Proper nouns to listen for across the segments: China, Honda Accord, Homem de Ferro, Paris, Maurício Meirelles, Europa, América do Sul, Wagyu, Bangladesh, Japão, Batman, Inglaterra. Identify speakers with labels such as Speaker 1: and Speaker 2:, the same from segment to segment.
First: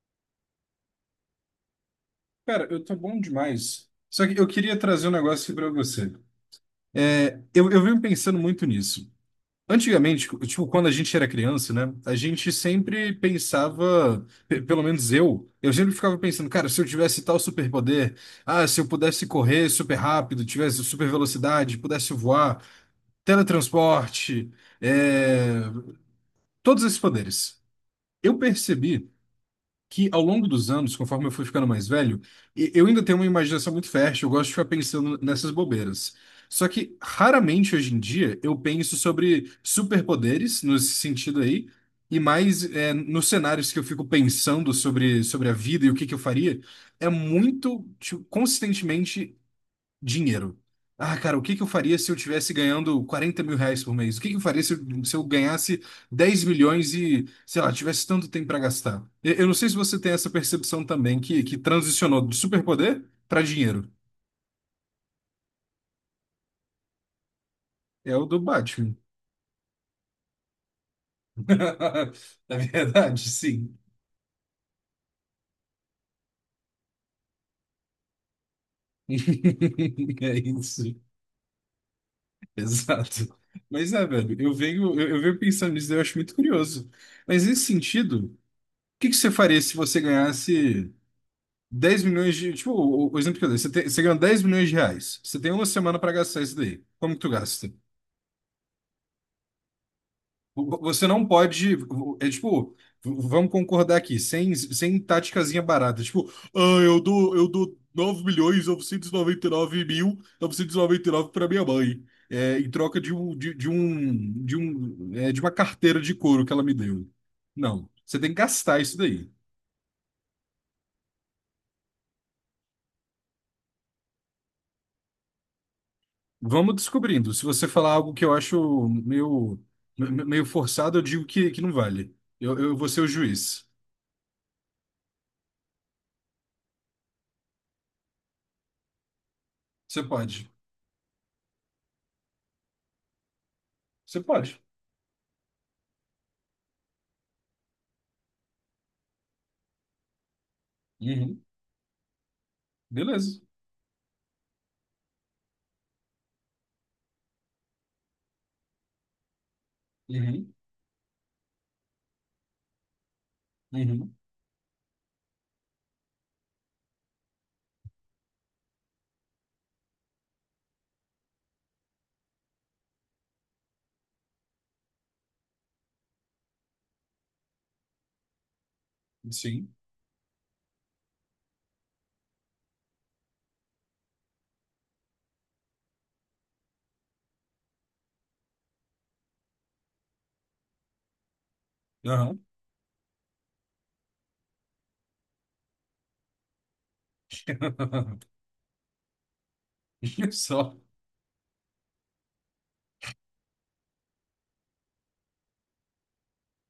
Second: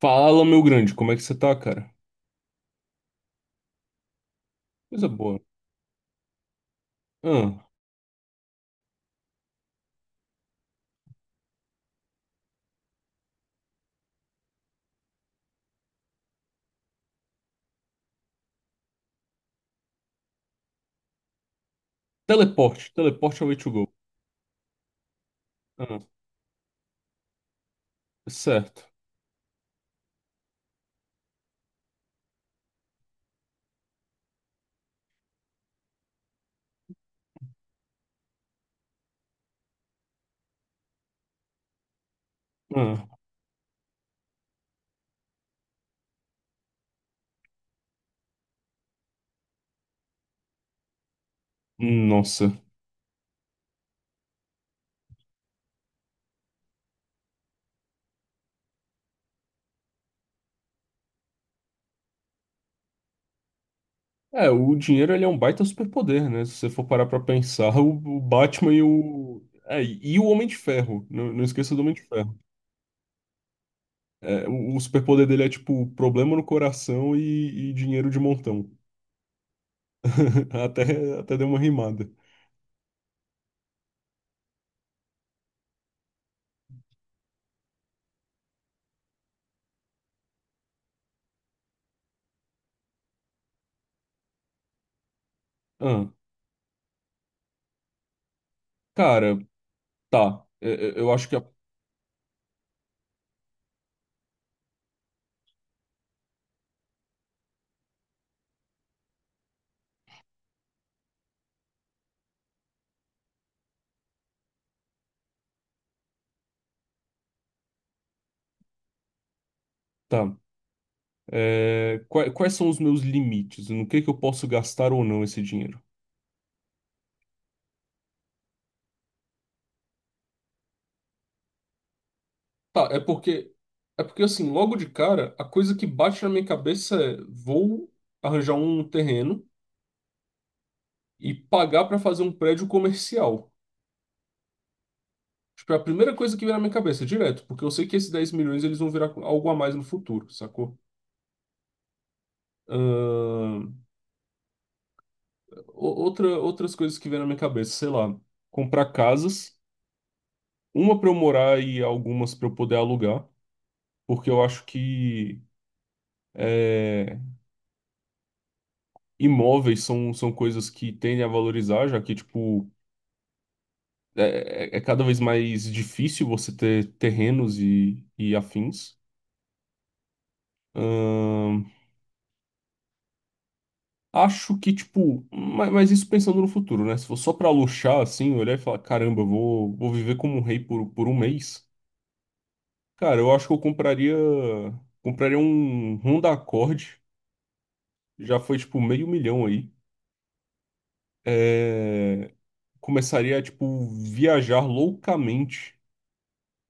Speaker 1: Fala, meu grande, como é que você tá, cara?
Speaker 2: Cara, eu tô bom demais. Só que eu queria trazer
Speaker 1: Coisa
Speaker 2: um
Speaker 1: boa.
Speaker 2: negócio aqui pra você. É,
Speaker 1: Ah,
Speaker 2: eu, eu venho pensando muito nisso. Antigamente, tipo, quando a gente era criança, né? A gente sempre pensava, pelo menos eu sempre ficava pensando, cara, se eu tivesse tal superpoder, ah, se eu pudesse correr super rápido, tivesse super velocidade, pudesse voar,
Speaker 1: teleporte, teleporte é o way to go.
Speaker 2: teletransporte, é,
Speaker 1: Ah,
Speaker 2: todos esses poderes.
Speaker 1: é
Speaker 2: Eu
Speaker 1: certo.
Speaker 2: percebi que ao longo dos anos, conforme eu fui ficando mais velho, eu ainda tenho uma imaginação muito fértil, eu gosto de ficar pensando nessas bobeiras. Só que raramente hoje em dia eu penso sobre superpoderes nesse sentido aí, e mais é,
Speaker 1: Ah,
Speaker 2: nos cenários que eu fico pensando sobre a vida e o que que eu faria, é muito tipo, consistentemente dinheiro. Ah, cara, o que que eu faria se eu
Speaker 1: nossa.
Speaker 2: tivesse ganhando R$ 40.000 por mês? O que que eu faria se eu ganhasse 10 milhões e, sei lá, tivesse tanto tempo para gastar? Eu não sei se você tem essa percepção também, que transicionou do superpoder para dinheiro.
Speaker 1: É, o dinheiro ele é um baita superpoder, né? Se você for parar pra pensar, o,
Speaker 2: É
Speaker 1: o
Speaker 2: o do
Speaker 1: Batman e
Speaker 2: Batman.
Speaker 1: o. É, e o Homem de Ferro. Não, não esqueça do Homem de Ferro.
Speaker 2: Na verdade, sim.
Speaker 1: É, o superpoder dele é tipo problema no coração e dinheiro de montão.
Speaker 2: É
Speaker 1: Até,
Speaker 2: isso.
Speaker 1: até deu uma rimada.
Speaker 2: Exato. Mas é, velho, eu venho pensando nisso, eu acho muito curioso. Mas nesse sentido, o que que você faria se você ganhasse 10 milhões de. Tipo, o exemplo que eu dei, você, tem, você ganha 10 milhões de reais. Você tem uma semana
Speaker 1: Ah,
Speaker 2: para gastar isso daí. Como que tu gasta?
Speaker 1: cara, tá.
Speaker 2: Você
Speaker 1: Eu
Speaker 2: não
Speaker 1: acho que
Speaker 2: pode. É tipo, vamos concordar aqui, sem táticazinha barata. Tipo, ah, eu dou 9 milhões e 99 mil e 99 para minha mãe. É, em troca de um, é, de uma carteira de couro que ela me deu. Não, você tem que gastar isso daí.
Speaker 1: tá. É, quais são os meus limites? No que eu posso gastar ou não esse dinheiro?
Speaker 2: Vamos descobrindo. Se você falar algo que eu acho meio forçado, eu digo que não vale. Eu vou
Speaker 1: Tá, é
Speaker 2: ser o
Speaker 1: porque
Speaker 2: juiz.
Speaker 1: é porque assim, logo de cara, a coisa que bate na minha cabeça é vou arranjar um terreno
Speaker 2: Você pode.
Speaker 1: e pagar pra fazer um prédio comercial.
Speaker 2: Você pode.
Speaker 1: Tipo, é a primeira coisa que vem na minha cabeça, direto, porque eu sei que esses 10 milhões eles vão virar algo a mais no futuro, sacou?
Speaker 2: Uhum. Beleza.
Speaker 1: Ahn, outras coisas que vem na minha cabeça, sei lá. Comprar casas,
Speaker 2: Uhum.
Speaker 1: uma para eu morar e algumas para eu poder alugar,
Speaker 2: Uhum.
Speaker 1: porque eu acho que É, imóveis são coisas que tendem a valorizar, já que, tipo, é cada vez mais difícil você ter terrenos e afins.
Speaker 2: Sim.
Speaker 1: Ahn, acho que, tipo, mas, isso pensando no futuro, né? Se for só pra luxar, assim, olhar e falar, caramba, eu vou viver como um rei por um mês.
Speaker 2: Aham.
Speaker 1: Cara, eu acho que eu compraria um Honda Accord, já foi, tipo, meio milhão aí.
Speaker 2: Só.
Speaker 1: É, começaria a, tipo, viajar loucamente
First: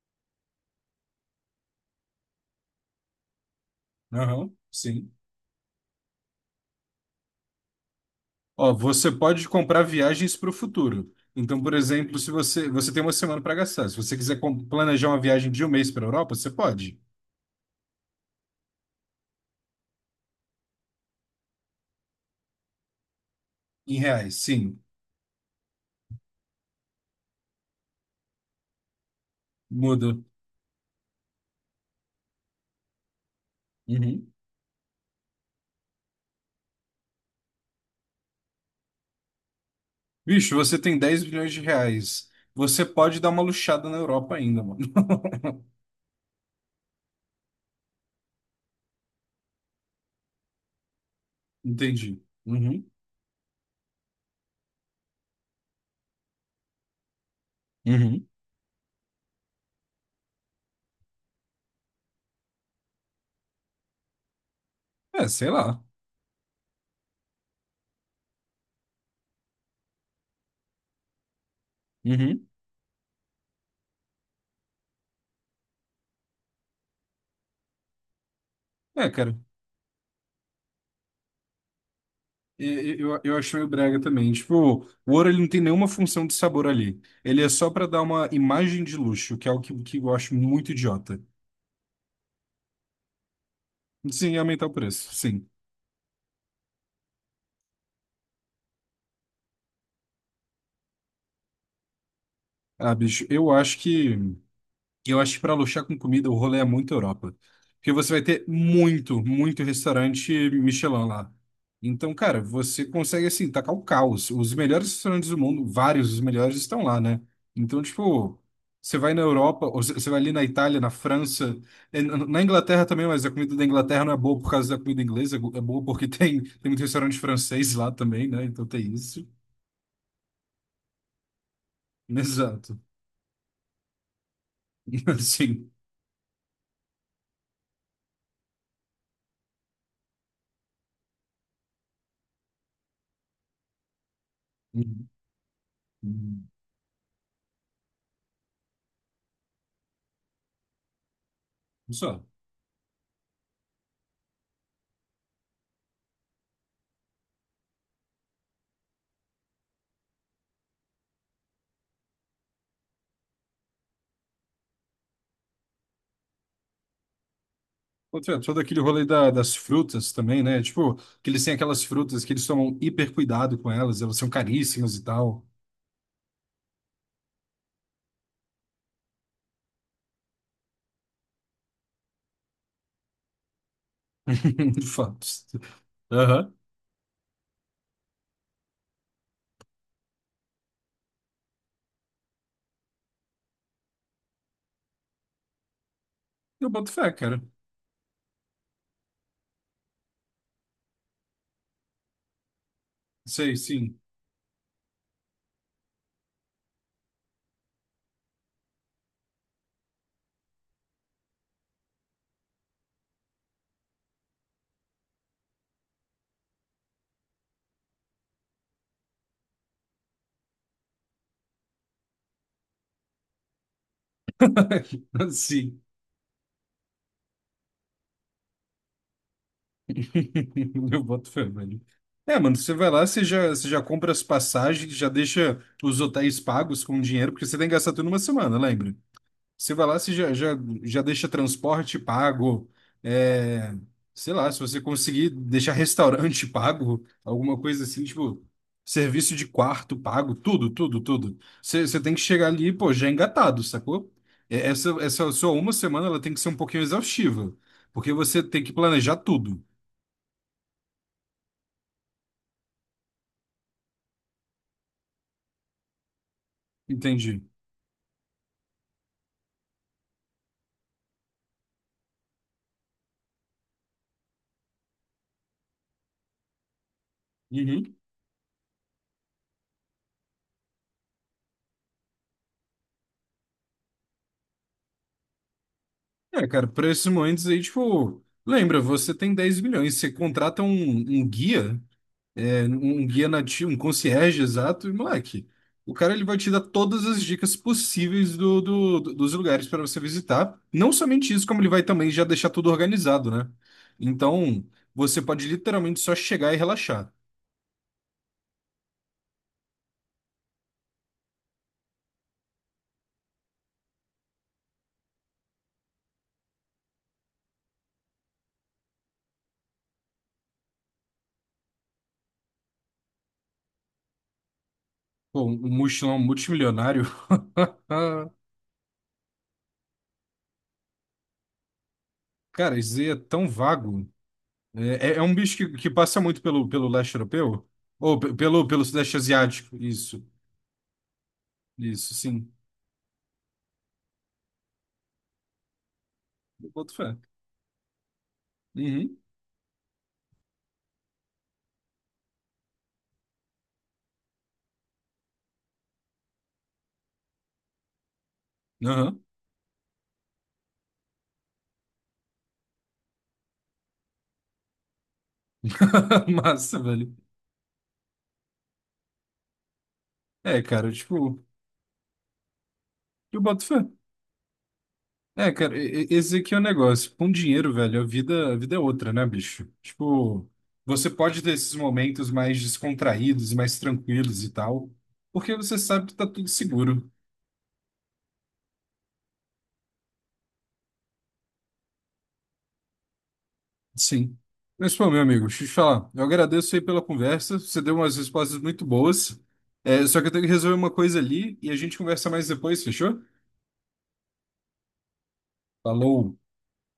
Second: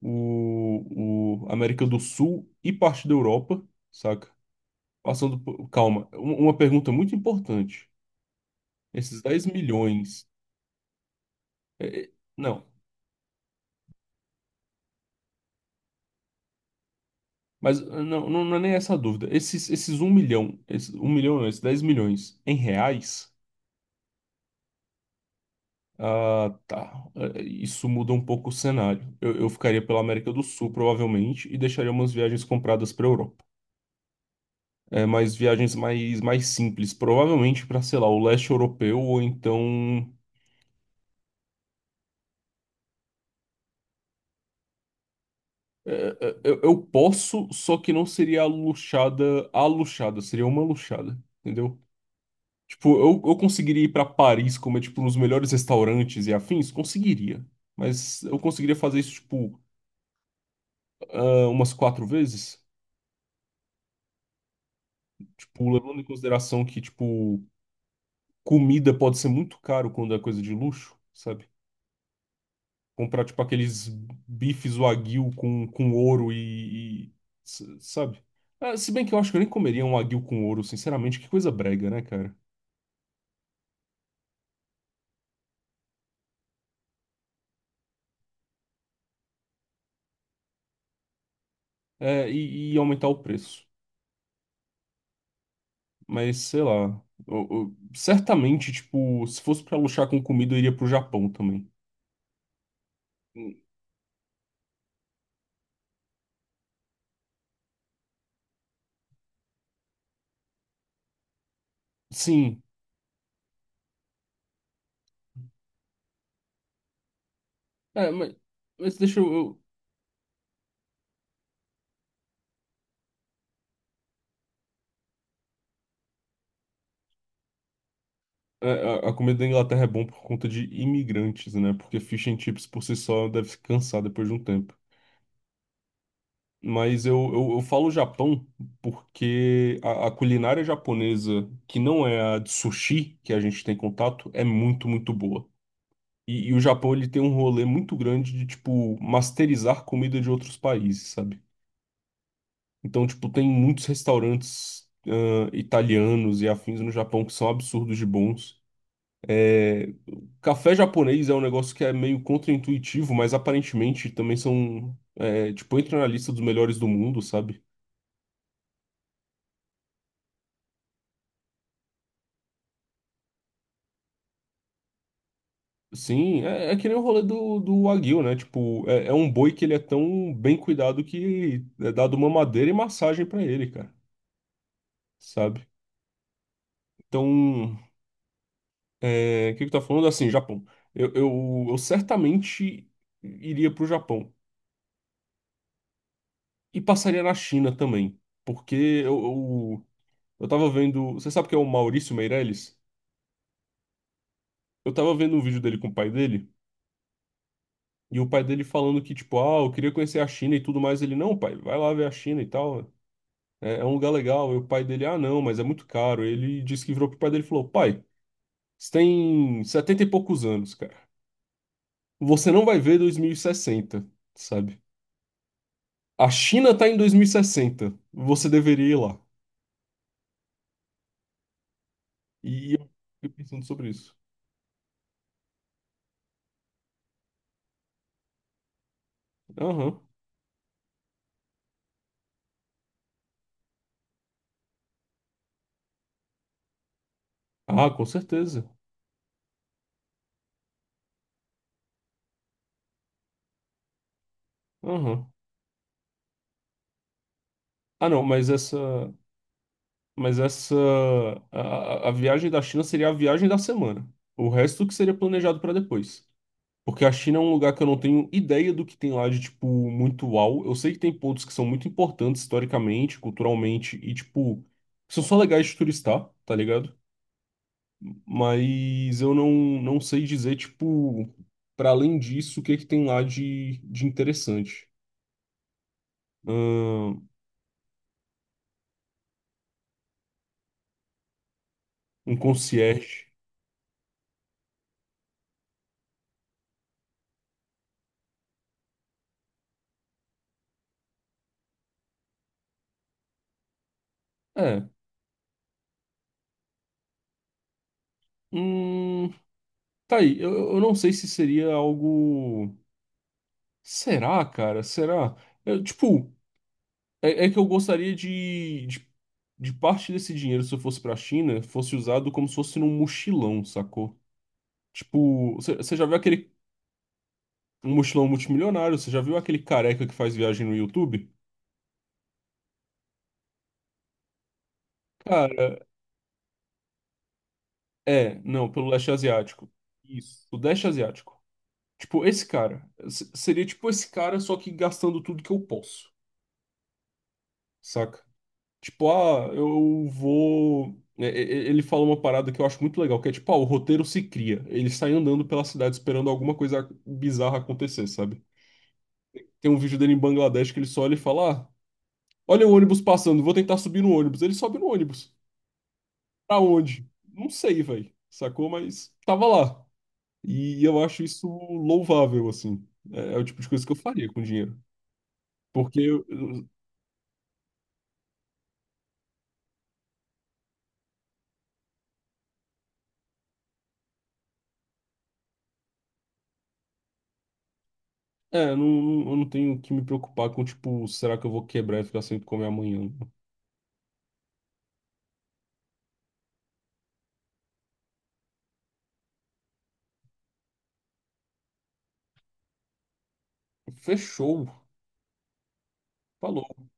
Speaker 1: o América do Sul e parte da Europa, saca?
Speaker 2: Aham. Sim.
Speaker 1: Passando por... Calma, uma pergunta muito importante.
Speaker 2: Ó, você
Speaker 1: Esses 10
Speaker 2: pode comprar
Speaker 1: milhões.
Speaker 2: viagens para o futuro. Então, por
Speaker 1: é, é,
Speaker 2: exemplo, se
Speaker 1: não,
Speaker 2: você, você tem uma semana para gastar. Se você quiser planejar uma viagem de um mês para a Europa, você pode.
Speaker 1: mas é, não, não, não é nem essa a dúvida. Esses 1 milhão, esses, 1 milhão não, esses 10 milhões em reais.
Speaker 2: Em reais, sim.
Speaker 1: Ah, tá. É, isso muda um pouco o cenário. Eu ficaria pela
Speaker 2: Muda.
Speaker 1: América do Sul, provavelmente, e deixaria umas viagens compradas para Europa.
Speaker 2: Uhum.
Speaker 1: É, mas viagens mais simples, provavelmente para, sei lá, o leste europeu ou então
Speaker 2: Bicho, você tem R$ 10 bilhões. Você pode dar uma luxada na Europa ainda, mano.
Speaker 1: Eu posso, só que não seria a luxada, seria uma luxada, entendeu?
Speaker 2: Entendi. Uhum.
Speaker 1: Tipo, eu conseguiria ir pra Paris comer, tipo, nos melhores restaurantes e afins? Conseguiria. Mas
Speaker 2: Uhum.
Speaker 1: eu conseguiria fazer isso, tipo, ah, umas quatro vezes?
Speaker 2: É, sei
Speaker 1: Tipo,
Speaker 2: lá.
Speaker 1: levando em consideração que, tipo, comida pode ser muito caro quando é coisa de luxo, sabe?
Speaker 2: Uhum.
Speaker 1: Comprar, tipo, aqueles bifes wagyu com ouro sabe? Ah, se bem
Speaker 2: É,
Speaker 1: que eu acho
Speaker 2: cara.
Speaker 1: que eu nem comeria um wagyu com ouro, sinceramente, que coisa brega, né, cara?
Speaker 2: Eu acho meio brega também. Tipo, o ouro ele não tem nenhuma função de sabor ali. Ele é só pra dar uma imagem de luxo, que é algo que eu acho muito idiota.
Speaker 1: E aumentar o preço.
Speaker 2: Sim, aumentar o preço. Sim.
Speaker 1: Mas sei lá. Certamente, tipo, se fosse pra luxar com comida, eu iria pro Japão também.
Speaker 2: Ah, bicho,
Speaker 1: Hum,
Speaker 2: eu acho que para luxar com comida, o rolê é muito Europa. Porque você vai ter muito restaurante Michelin lá. Então, cara,
Speaker 1: Sim.
Speaker 2: você consegue, assim, tacar o caos. Os melhores restaurantes do mundo, vários dos melhores, estão lá, né? Então,
Speaker 1: É, mas,
Speaker 2: tipo, você
Speaker 1: mas
Speaker 2: vai
Speaker 1: deixa
Speaker 2: na
Speaker 1: eu.
Speaker 2: Europa, ou você vai ali na Itália, na França, eh, na Inglaterra também, mas a comida da Inglaterra não é boa por causa da comida inglesa, é boa porque tem muito restaurante francês lá também, né? Então tem
Speaker 1: A
Speaker 2: isso.
Speaker 1: comida da Inglaterra é bom por conta de imigrantes, né? Porque fish and chips
Speaker 2: Exato.
Speaker 1: por si só deve cansar depois de um tempo.
Speaker 2: Assim.
Speaker 1: Mas eu falo Japão porque a culinária japonesa, que não é a de sushi que a gente tem contato, é muito,
Speaker 2: Uhum.
Speaker 1: muito boa.
Speaker 2: Uhum.
Speaker 1: E o Japão, ele tem um rolê muito grande de, tipo, masterizar comida de outros países, sabe?
Speaker 2: Só.
Speaker 1: Então, tipo, tem muitos restaurantes, italianos e afins no Japão que são absurdos de bons. É, o café japonês é um negócio que é meio contraintuitivo, mas aparentemente também são, é, tipo, entra na lista dos melhores do mundo, sabe?
Speaker 2: Ô, Trento, todo aquele rolê das frutas também, né? Tipo, que eles têm aquelas frutas que eles tomam hiper cuidado com elas, elas são caríssimas e tal.
Speaker 1: Sim, é que nem o rolê do Wagyu, né? Tipo, é um boi que ele é tão bem cuidado que é dado uma madeira e massagem pra ele, cara,
Speaker 2: De fato.
Speaker 1: sabe?
Speaker 2: Aham.
Speaker 1: Então, o que que tá falando? Assim, Japão. Eu certamente iria pro Japão.
Speaker 2: Eu
Speaker 1: E
Speaker 2: boto fé,
Speaker 1: passaria na
Speaker 2: cara.
Speaker 1: China também. Porque eu, eu, eu tava vendo. Você sabe que é o Maurício Meirelles?
Speaker 2: Sei, sim.
Speaker 1: Eu tava vendo um vídeo dele com o pai dele. E o pai dele falando que, tipo, ah, eu queria conhecer a China e tudo mais. Ele, não, pai, vai lá ver a China e tal. É um lugar legal. E o pai dele, ah, não, mas é muito caro. Ele disse que virou pro pai dele e falou: pai, você tem 70 e poucos anos, cara. Você não vai ver 2060, sabe?
Speaker 2: Sim.
Speaker 1: A China está em 2060. Você deveria ir lá.
Speaker 2: Eu boto fé, velho. É, mano, você
Speaker 1: E
Speaker 2: vai
Speaker 1: eu
Speaker 2: lá,
Speaker 1: fiquei pensando
Speaker 2: você já
Speaker 1: sobre
Speaker 2: compra
Speaker 1: isso.
Speaker 2: as passagens, já deixa os hotéis pagos com dinheiro, porque você tem que gastar tudo numa semana, lembra? Você vai lá,
Speaker 1: Aham.
Speaker 2: já deixa transporte pago, é, sei lá, se você conseguir deixar restaurante pago, alguma coisa
Speaker 1: Ah,
Speaker 2: assim,
Speaker 1: com
Speaker 2: tipo,
Speaker 1: certeza.
Speaker 2: serviço de quarto pago, tudo, tudo, tudo. Você tem que chegar ali, pô, já engatado, sacou? É,
Speaker 1: Aham.
Speaker 2: essa sua uma semana, ela tem que ser um pouquinho exaustiva,
Speaker 1: Ah,
Speaker 2: porque
Speaker 1: não,
Speaker 2: você
Speaker 1: mas
Speaker 2: tem que
Speaker 1: essa.
Speaker 2: planejar tudo,
Speaker 1: Mas essa. A, a viagem da China seria a viagem da semana. O resto que seria planejado para depois. Porque a China é
Speaker 2: entendi.
Speaker 1: um lugar que eu não tenho ideia do que tem lá de, tipo, muito uau. Eu sei que tem pontos que são muito importantes historicamente, culturalmente, e, tipo, são só legais de turistar, tá ligado?
Speaker 2: Uhum.
Speaker 1: Mas eu não, não sei dizer, tipo, para além disso, o que que tem lá de interessante.
Speaker 2: É, cara, para esses
Speaker 1: Ahn,
Speaker 2: momentos aí, tipo, lembra, você tem 10 milhões, você contrata um, um guia.
Speaker 1: um
Speaker 2: Um
Speaker 1: concierge.
Speaker 2: guia nativo, um concierge exato, e moleque, o cara ele vai te dar todas as dicas possíveis dos lugares para você visitar. Não somente isso, como ele vai também já deixar tudo organizado, né? Então,
Speaker 1: É.
Speaker 2: você pode literalmente só chegar e relaxar.
Speaker 1: Hum, tá aí. Eu não sei se seria algo. Será, cara? Será? Eu, tipo, é que eu gostaria de parte desse dinheiro, se eu fosse pra China, fosse usado como se fosse num mochilão, sacou?
Speaker 2: Pô,
Speaker 1: Tipo,
Speaker 2: um
Speaker 1: você já viu
Speaker 2: mochilão
Speaker 1: aquele
Speaker 2: multimilionário.
Speaker 1: um mochilão multimilionário? Você já viu aquele careca que faz viagem no YouTube?
Speaker 2: Cara, isso aí é tão vago. É, é um bicho
Speaker 1: Cara.
Speaker 2: que passa muito pelo leste europeu? Ou
Speaker 1: É, não,
Speaker 2: pelo
Speaker 1: pelo leste
Speaker 2: sudeste
Speaker 1: asiático.
Speaker 2: asiático? Isso,
Speaker 1: Isso. O leste asiático.
Speaker 2: isso,
Speaker 1: Tipo, esse
Speaker 2: sim.
Speaker 1: cara. Seria tipo esse cara, só que gastando tudo que eu posso,
Speaker 2: Eu boto fé.
Speaker 1: saca? Tipo,
Speaker 2: Uhum.
Speaker 1: ah, eu vou. Ele fala uma parada que eu acho muito legal, que é tipo, ah, o roteiro se cria. Ele sai andando pela cidade esperando alguma coisa bizarra acontecer, sabe?
Speaker 2: Aham.
Speaker 1: Tem um vídeo dele em Bangladesh que ele só olha e fala: ah, olha o ônibus passando, vou tentar subir no ônibus. Ele sobe no ônibus. Pra
Speaker 2: Massa,
Speaker 1: onde?
Speaker 2: velho.
Speaker 1: Não sei, velho. Sacou? Mas tava lá.
Speaker 2: É,
Speaker 1: E
Speaker 2: cara,
Speaker 1: eu acho
Speaker 2: tipo,
Speaker 1: isso louvável, assim. É, é
Speaker 2: eu
Speaker 1: o tipo
Speaker 2: boto
Speaker 1: de
Speaker 2: fé.
Speaker 1: coisa que eu faria com dinheiro.
Speaker 2: É, cara,
Speaker 1: Porque
Speaker 2: esse aqui é o negócio. Com dinheiro, velho, a vida é outra, né, bicho? Tipo, você pode ter esses momentos mais descontraídos, mais tranquilos e tal, porque você sabe que tá tudo seguro.
Speaker 1: eu não, eu não tenho que me preocupar com, tipo, será que eu vou quebrar e ficar sem comer amanhã?
Speaker 2: Sim. Mas, pô, meu amigo, deixa eu te falar. Eu agradeço aí pela conversa. Você deu umas respostas muito boas. É, só que eu tenho que resolver uma coisa ali e a gente conversa mais depois, fechou?
Speaker 1: Fechou.
Speaker 2: Falou.
Speaker 1: Falou.